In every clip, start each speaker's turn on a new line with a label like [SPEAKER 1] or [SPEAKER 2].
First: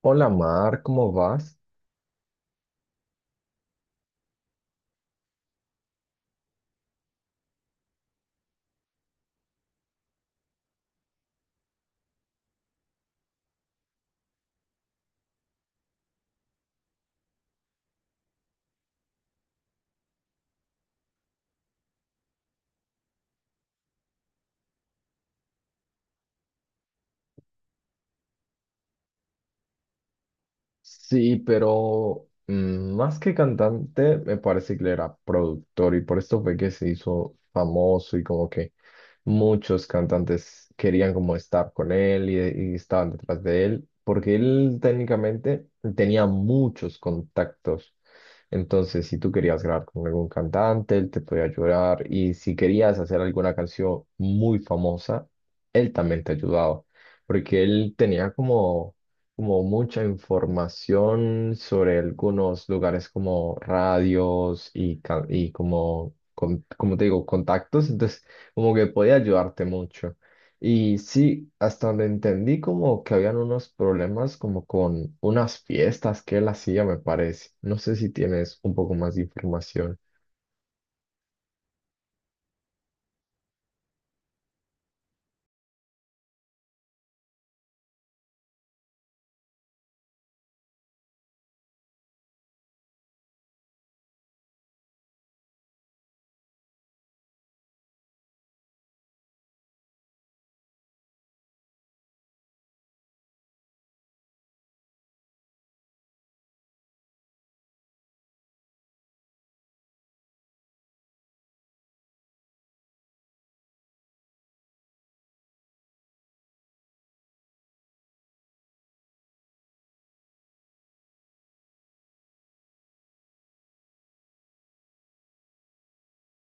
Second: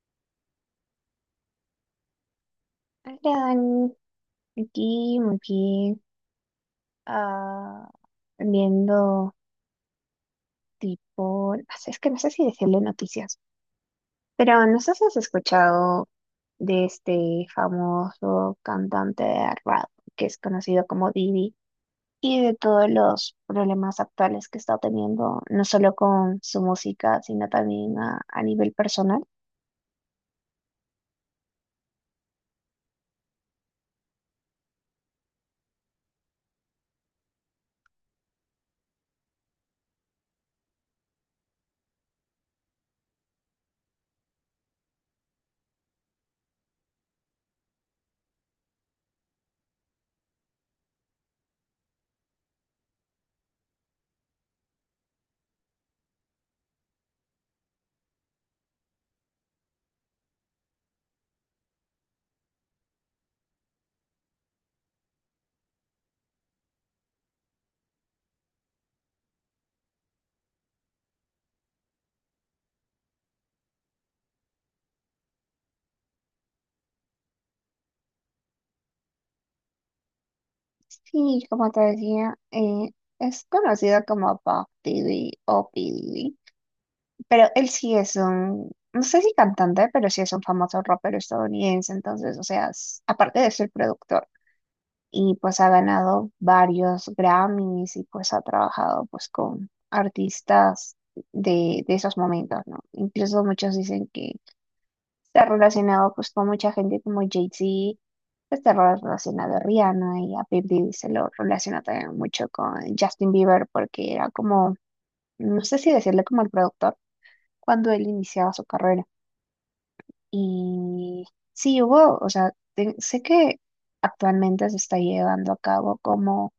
[SPEAKER 1] Hola Mar, ¿cómo vas?
[SPEAKER 2] Hola, Dani. Aquí, muy bien. Ah, viendo tipo, no sé, es que no sé si decirle noticias, pero no sé si has escuchado de este famoso cantante de rap que es conocido como Didi y de todos los problemas actuales que está teniendo, no solo con su música, sino también a nivel personal.
[SPEAKER 1] Sí, pero más que cantante, me parece que él era productor y por esto fue que se hizo famoso y como que muchos cantantes querían como estar con él y estaban detrás de él, porque él técnicamente tenía muchos contactos. Entonces, si tú querías grabar con algún cantante, él te podía ayudar y si querías hacer alguna canción muy famosa, él también te ayudaba, porque él tenía como mucha información sobre algunos lugares como radios y como, como te digo, contactos, entonces como que podía ayudarte mucho. Y sí, hasta donde entendí como que habían unos problemas como con unas fiestas que él hacía, me parece. No sé si tienes un poco más de información.
[SPEAKER 2] Sí, como te decía, es conocido como Puff Diddy o P. Pero él sí es un, no sé si cantante, pero sí es un famoso rapero estadounidense. Entonces, o sea, aparte de ser productor, y pues ha ganado varios Grammys y pues ha trabajado pues con artistas de esos momentos, ¿no? Incluso muchos dicen que está relacionado pues con mucha gente como Jay-Z, pues, está relacionado a Rihanna y a Baby se lo relaciona también mucho con Justin Bieber porque era como, no sé si decirle como el productor cuando él iniciaba su carrera. Y sí hubo, o sea, sé que actualmente se está llevando a cabo como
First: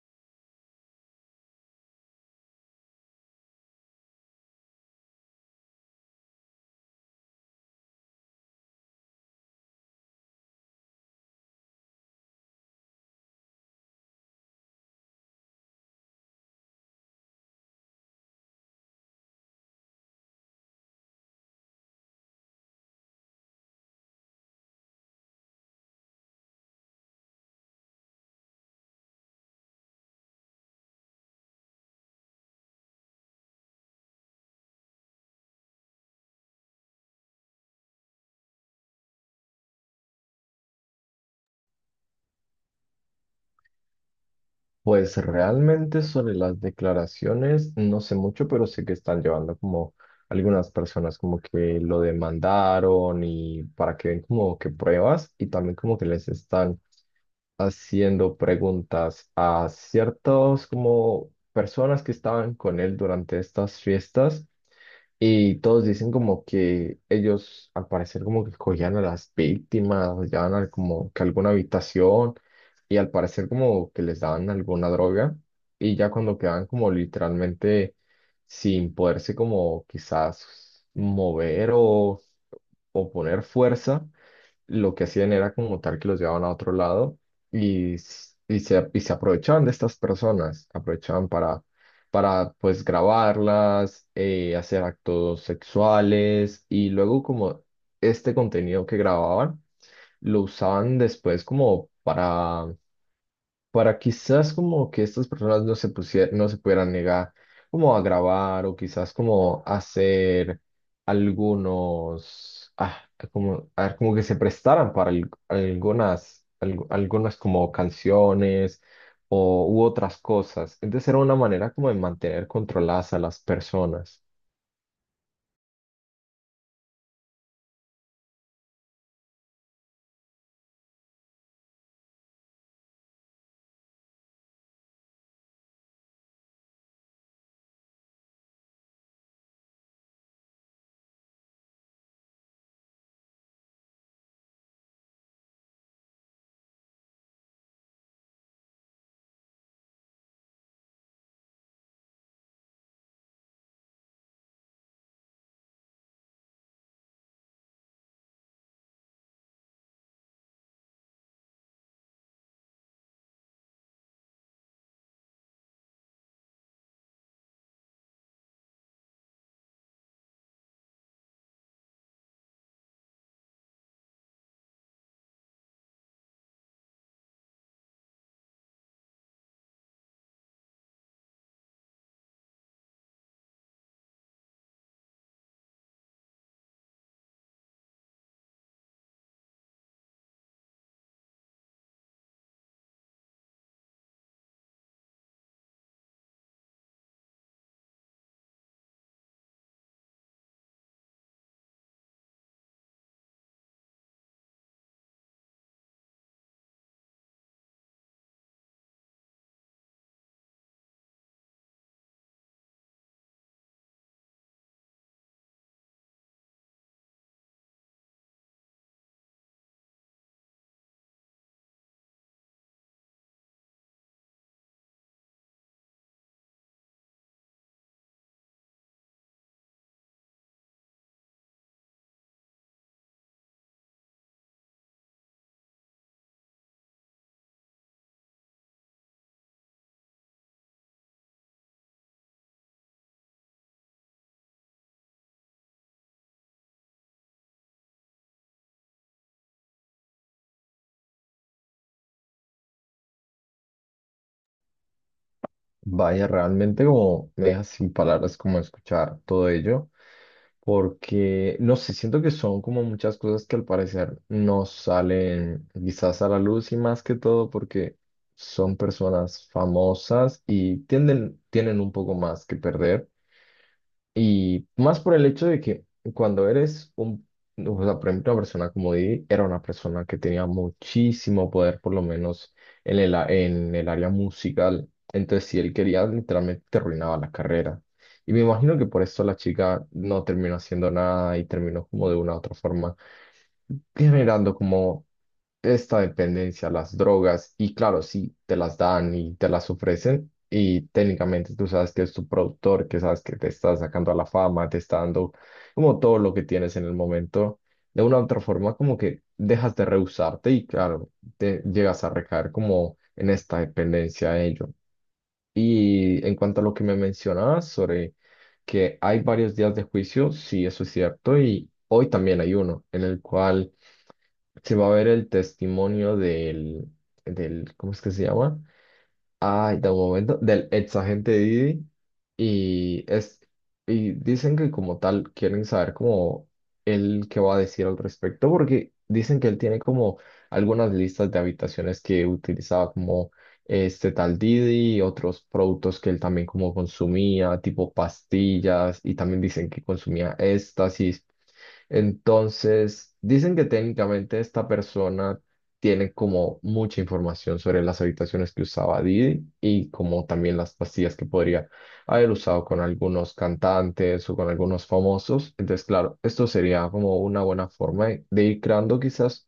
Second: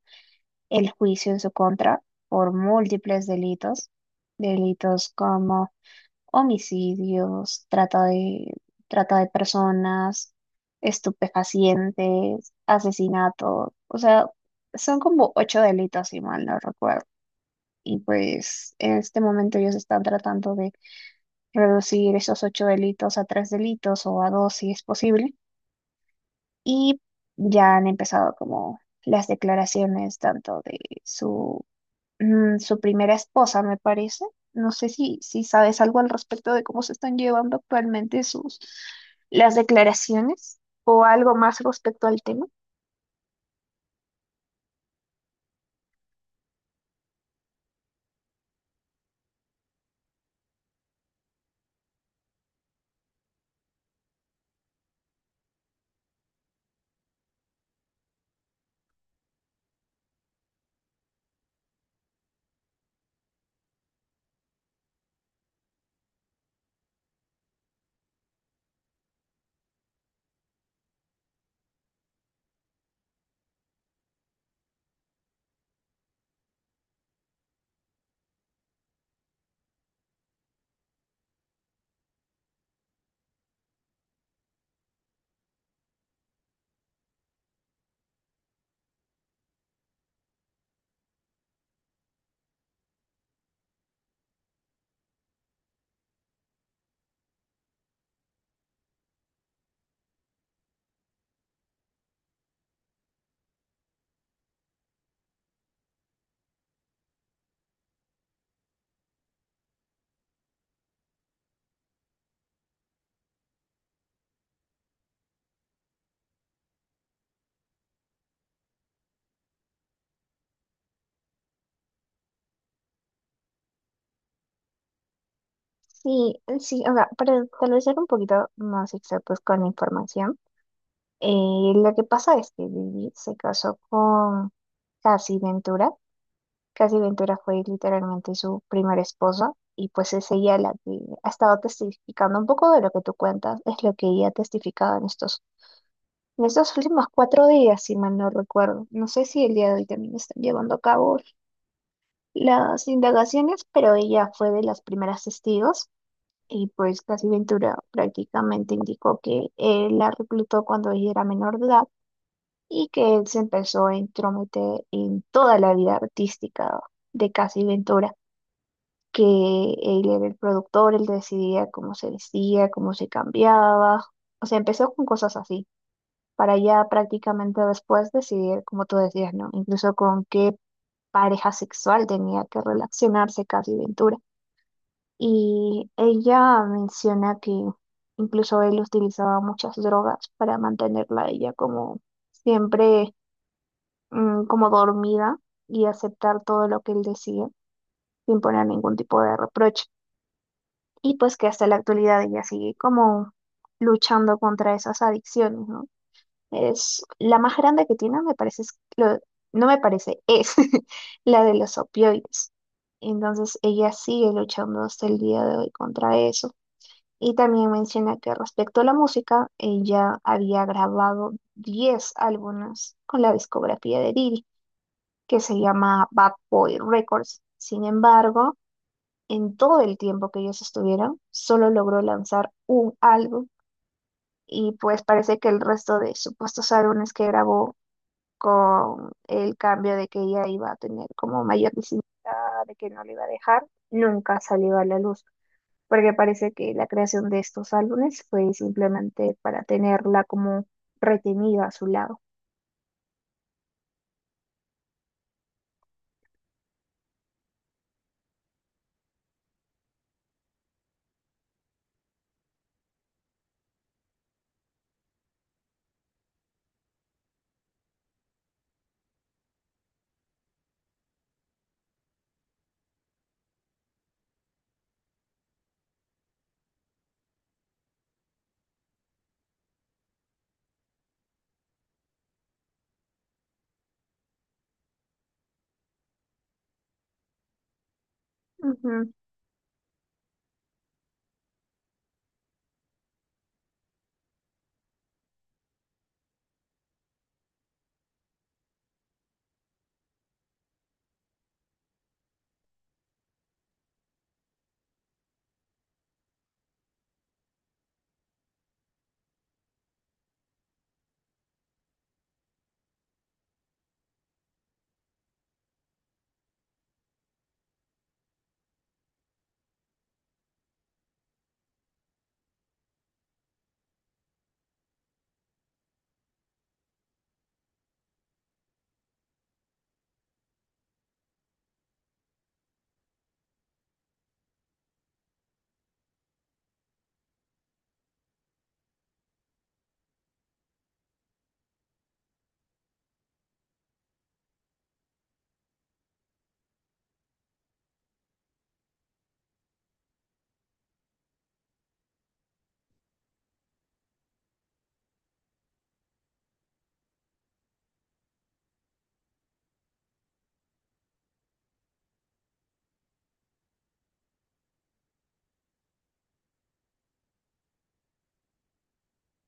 [SPEAKER 2] el juicio en su contra por múltiples delitos, delitos como homicidios, trata de personas, estupefacientes, asesinato, o sea, son como ocho delitos, si mal no recuerdo. Y pues en este momento ellos están tratando de reducir esos ocho delitos a tres delitos o a dos si es posible. Y ya han empezado como las declaraciones tanto de su, su primera esposa, me parece. No sé si sabes algo al respecto de cómo se están llevando actualmente sus las declaraciones o algo más respecto al tema.
[SPEAKER 1] Pues realmente sobre las declaraciones no sé mucho, pero sé que están llevando como algunas personas como que lo demandaron y para que ven como que pruebas y también como que les están haciendo preguntas a ciertos como personas que estaban con él durante estas fiestas y todos dicen como que ellos al parecer como que cogían a las víctimas, las llevaban a como que a alguna habitación y al parecer como que les daban alguna droga y ya cuando quedaban como literalmente sin poderse como quizás mover o poner fuerza, lo que hacían era como tal que los llevaban a otro lado y se aprovechaban de estas personas, aprovechaban para pues grabarlas, hacer actos sexuales y luego como este contenido que grababan lo usaban después como para quizás como que estas personas no se pusieran no se pudieran negar como a grabar o quizás como hacer algunos, como, a ver, como que se prestaran para algunas, algunas como canciones o, u otras cosas. Entonces era una manera como de mantener controladas a las personas.
[SPEAKER 2] Sí, sí, o sea, para tal vez ser un poquito más exactos con la información, lo que pasa es que Lily se casó con Cassie Ventura, Casi Ventura fue literalmente su primera esposa y pues es ella la que ha estado testificando un poco de lo que tú cuentas, es lo que ella ha testificado en estos últimos 4 días, si mal no recuerdo. No sé si el día de hoy también están llevando a cabo las indagaciones, pero ella fue de las primeras testigos y pues Casi Ventura prácticamente indicó que él la reclutó cuando ella era menor de edad y que él se empezó a entrometer en toda la vida artística de Casi Ventura. Que él era el productor, él decidía cómo se vestía, cómo se cambiaba. O sea, empezó con cosas así, para ya prácticamente después decidir, como tú decías, ¿no? Incluso con qué pareja sexual tenía que relacionarse Casi Ventura. Y ella menciona que incluso él utilizaba muchas drogas para mantenerla a ella como siempre, como dormida y aceptar todo lo que él decía sin poner ningún tipo de reproche. Y pues que hasta la actualidad ella sigue como luchando contra esas adicciones, ¿no? Es la más grande que tiene, me parece, es lo- no me parece, es la de los opioides. Entonces ella sigue luchando hasta el día de hoy contra eso. Y también menciona que respecto a la música, ella había grabado 10 álbumes con la discografía de Diddy, que se llama Bad Boy Records. Sin embargo, en todo el tiempo que ellos estuvieron, solo logró lanzar un álbum y pues parece que el resto de supuestos álbumes que grabó con el cambio de que ella iba a tener como mayor visibilidad, de que no le iba a dejar, nunca salió a la luz, porque parece que la creación de estos álbumes fue simplemente para tenerla como retenida a su lado.
[SPEAKER 1] Vaya, realmente como me deja sin palabras como escuchar todo ello, porque no sé, siento que son como muchas cosas que al parecer no salen quizás a la luz y más que todo porque son personas famosas y tienen un poco más que perder. Y más por el hecho de que cuando o sea, por ejemplo, una persona como Didi, era una persona que tenía muchísimo poder, por lo menos en en el área musical. Entonces, si él quería, literalmente te arruinaba la carrera. Y me imagino que por eso la chica no terminó haciendo nada y terminó como de una u otra forma generando como esta dependencia a las drogas y claro, si te las dan y te las ofrecen y técnicamente tú sabes que es tu productor, que sabes que te está sacando a la fama, te está dando como todo lo que tienes en el momento, de una u otra forma como que dejas de rehusarte y claro, te llegas a recaer como en esta dependencia a ello. Y en cuanto a lo que me mencionabas sobre que hay varios días de juicio, sí, eso es cierto, y hoy también hay uno en el cual se va a ver el testimonio del ¿cómo es que se llama? Ay, de un momento, del ex agente Didi, y es, y dicen que como tal quieren saber como él qué va a decir al respecto, porque dicen que él tiene como algunas listas de habitaciones que utilizaba como este tal Didi y otros productos que él también como consumía, tipo pastillas, y también dicen que consumía éxtasis. Entonces, dicen que técnicamente esta persona tiene como mucha información sobre las habitaciones que usaba Didi y como también las pastillas que podría haber usado con algunos cantantes o con algunos famosos. Entonces, claro, esto sería como una buena forma de ir creando quizás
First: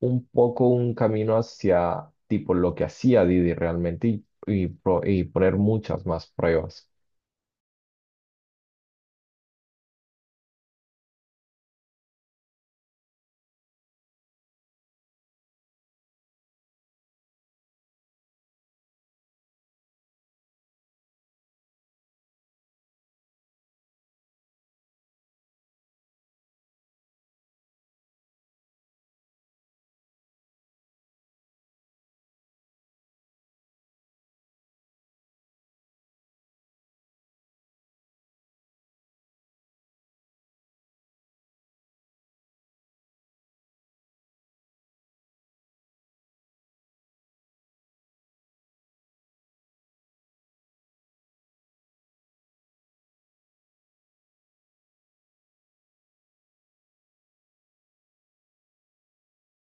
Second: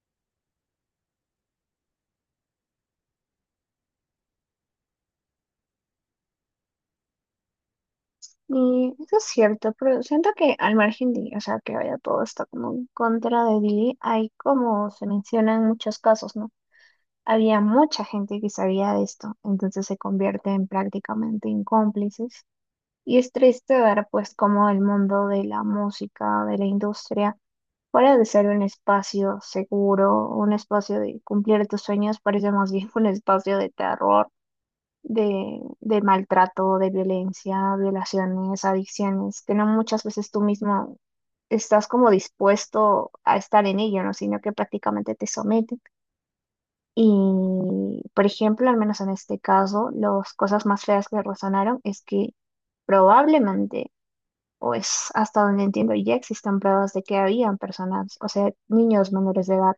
[SPEAKER 1] un poco un camino hacia tipo lo que hacía Didi realmente y poner muchas más pruebas.
[SPEAKER 2] Y eso es cierto, pero siento que al margen de, o sea, que vaya todo está como en contra de Billy, hay como se mencionan muchos casos, ¿no? Había mucha gente que sabía de esto, entonces se convierte en prácticamente en cómplices. Y es triste ver, pues, cómo el mundo de la música, de la industria, fuera de ser un espacio seguro, un espacio de cumplir tus sueños, parece más bien un espacio de terror de maltrato, de violencia, violaciones, adicciones, que no muchas veces tú mismo estás como dispuesto a estar en ello, ¿no? Sino que prácticamente te someten. Y, por ejemplo, al menos en este caso, las cosas más feas que resonaron es que probablemente, o es hasta donde entiendo, ya existen pruebas de que habían personas, o sea, niños menores de edad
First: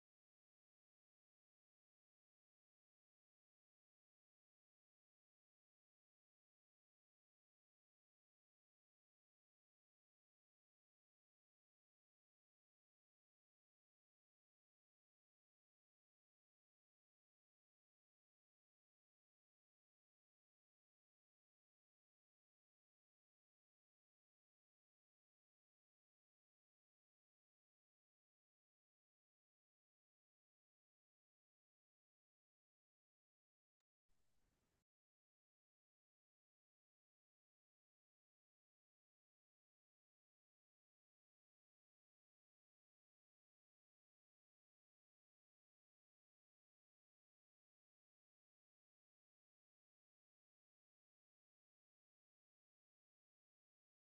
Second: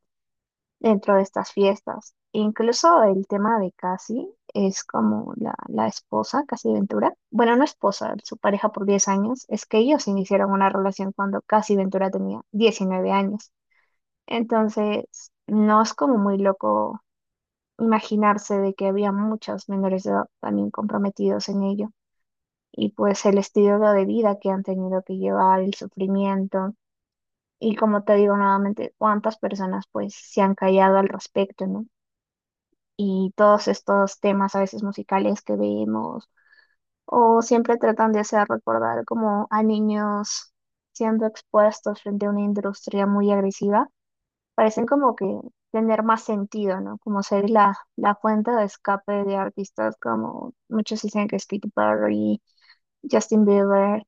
[SPEAKER 2] dentro de estas fiestas. Incluso el tema de Cassie es como la esposa, Cassie Ventura. Bueno, no esposa, su pareja por 10 años. Es que ellos iniciaron una relación cuando Cassie Ventura tenía 19 años. Entonces, no es como muy loco imaginarse de que había muchos menores de edad también comprometidos en ello. Y pues el estilo de vida que han tenido que llevar, el sufrimiento. Y como te digo nuevamente, cuántas personas pues se han callado al respecto, ¿no? Y todos estos temas a veces musicales que vemos, o siempre tratan de hacer recordar como a niños siendo expuestos frente a una industria muy agresiva, parecen como que tener más sentido, ¿no? Como ser la fuente de escape de artistas como muchos dicen que es Katy Perry, Justin Bieber,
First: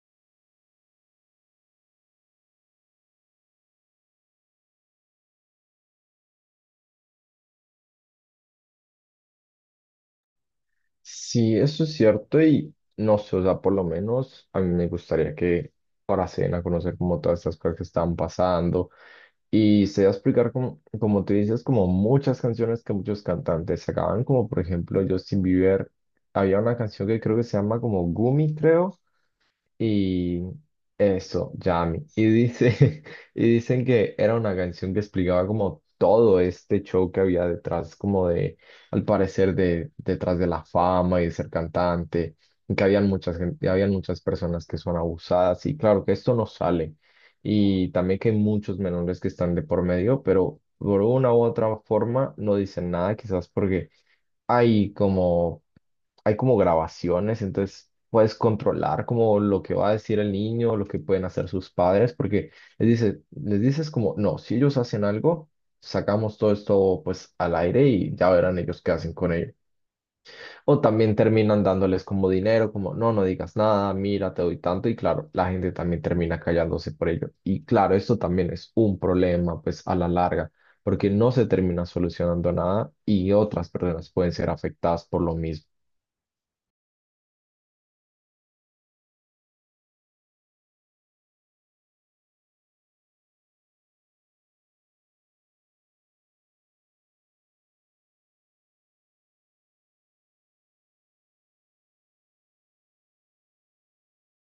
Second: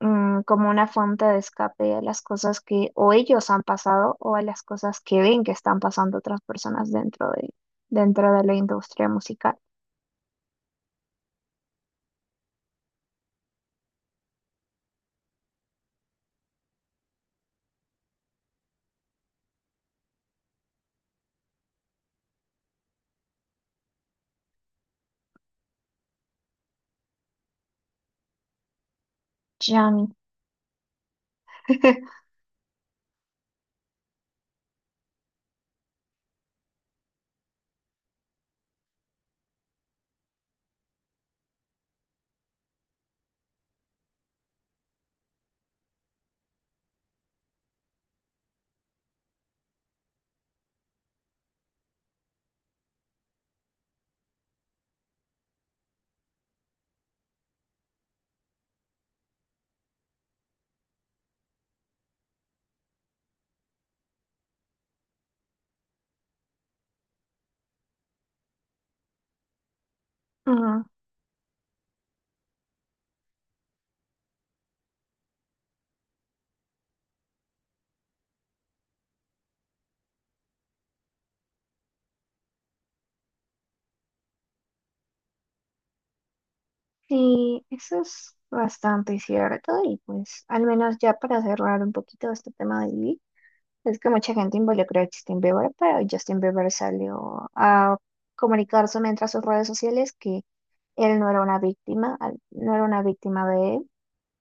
[SPEAKER 2] como una fuente de escape a las cosas que o ellos han pasado o a las cosas que ven que están pasando otras personas dentro de la industria musical.
[SPEAKER 1] Sí, eso es cierto y no sé, o sea, por lo menos a mí me gustaría que ahora se den a conocer como todas estas cosas que están pasando y se va a explicar como, como tú dices, como muchas canciones que muchos cantantes sacaban, como por ejemplo Justin Bieber, había una canción que creo que se llama como Gumi, creo.
[SPEAKER 2] Yami.
[SPEAKER 1] Y eso, Yami. Y dice, y dicen que era una canción que explicaba como todo este show que había detrás, como de, al parecer, de detrás de la fama y de ser cantante, y que habían y habían muchas personas que son abusadas. Y claro que esto no sale. Y también que hay muchos menores que están de por medio, pero por una u otra forma no dicen nada, quizás porque hay como, hay como grabaciones, entonces puedes controlar como lo que va a decir el niño, lo que pueden hacer sus padres, porque les dices como, no, si ellos hacen algo, sacamos todo esto pues al aire y ya verán ellos qué hacen con ello. O
[SPEAKER 2] Ujú.
[SPEAKER 1] también terminan dándoles como dinero, como no, no digas nada, mira, te doy tanto. Y claro, la gente también termina callándose por ello. Y claro, esto también es un problema, pues a la larga, porque no se termina solucionando nada y otras personas pueden ser afectadas por lo mismo.
[SPEAKER 2] Sí, eso es bastante cierto y pues al menos ya para cerrar un poquito este tema de Lee, es que mucha gente involucró a Justin Bieber, pero Justin Bieber salió a comunicarse mientras sus redes sociales que él no era una víctima, no era una víctima de él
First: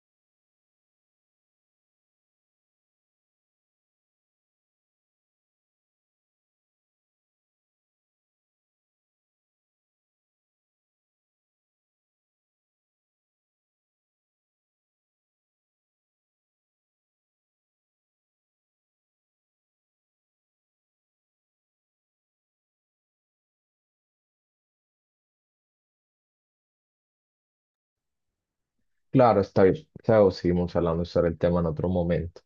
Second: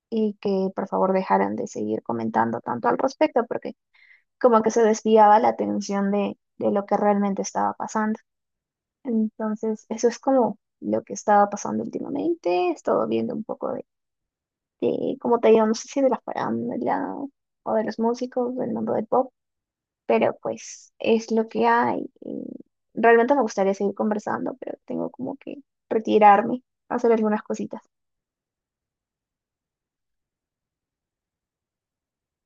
[SPEAKER 2] y que por favor dejaran de seguir comentando tanto al respecto porque como que se desviaba la atención de lo que realmente estaba pasando. Entonces, eso es como lo que estaba pasando últimamente. He estado viendo un poco de cómo te digo, no sé si de la farándula o de los músicos del mundo del pop, pero pues es lo que hay. Y realmente me gustaría seguir conversando, pero tengo como que retirarme, hacer algunas cositas.
[SPEAKER 1] Claro, está bien. O seguimos hablando sobre el tema en otro momento.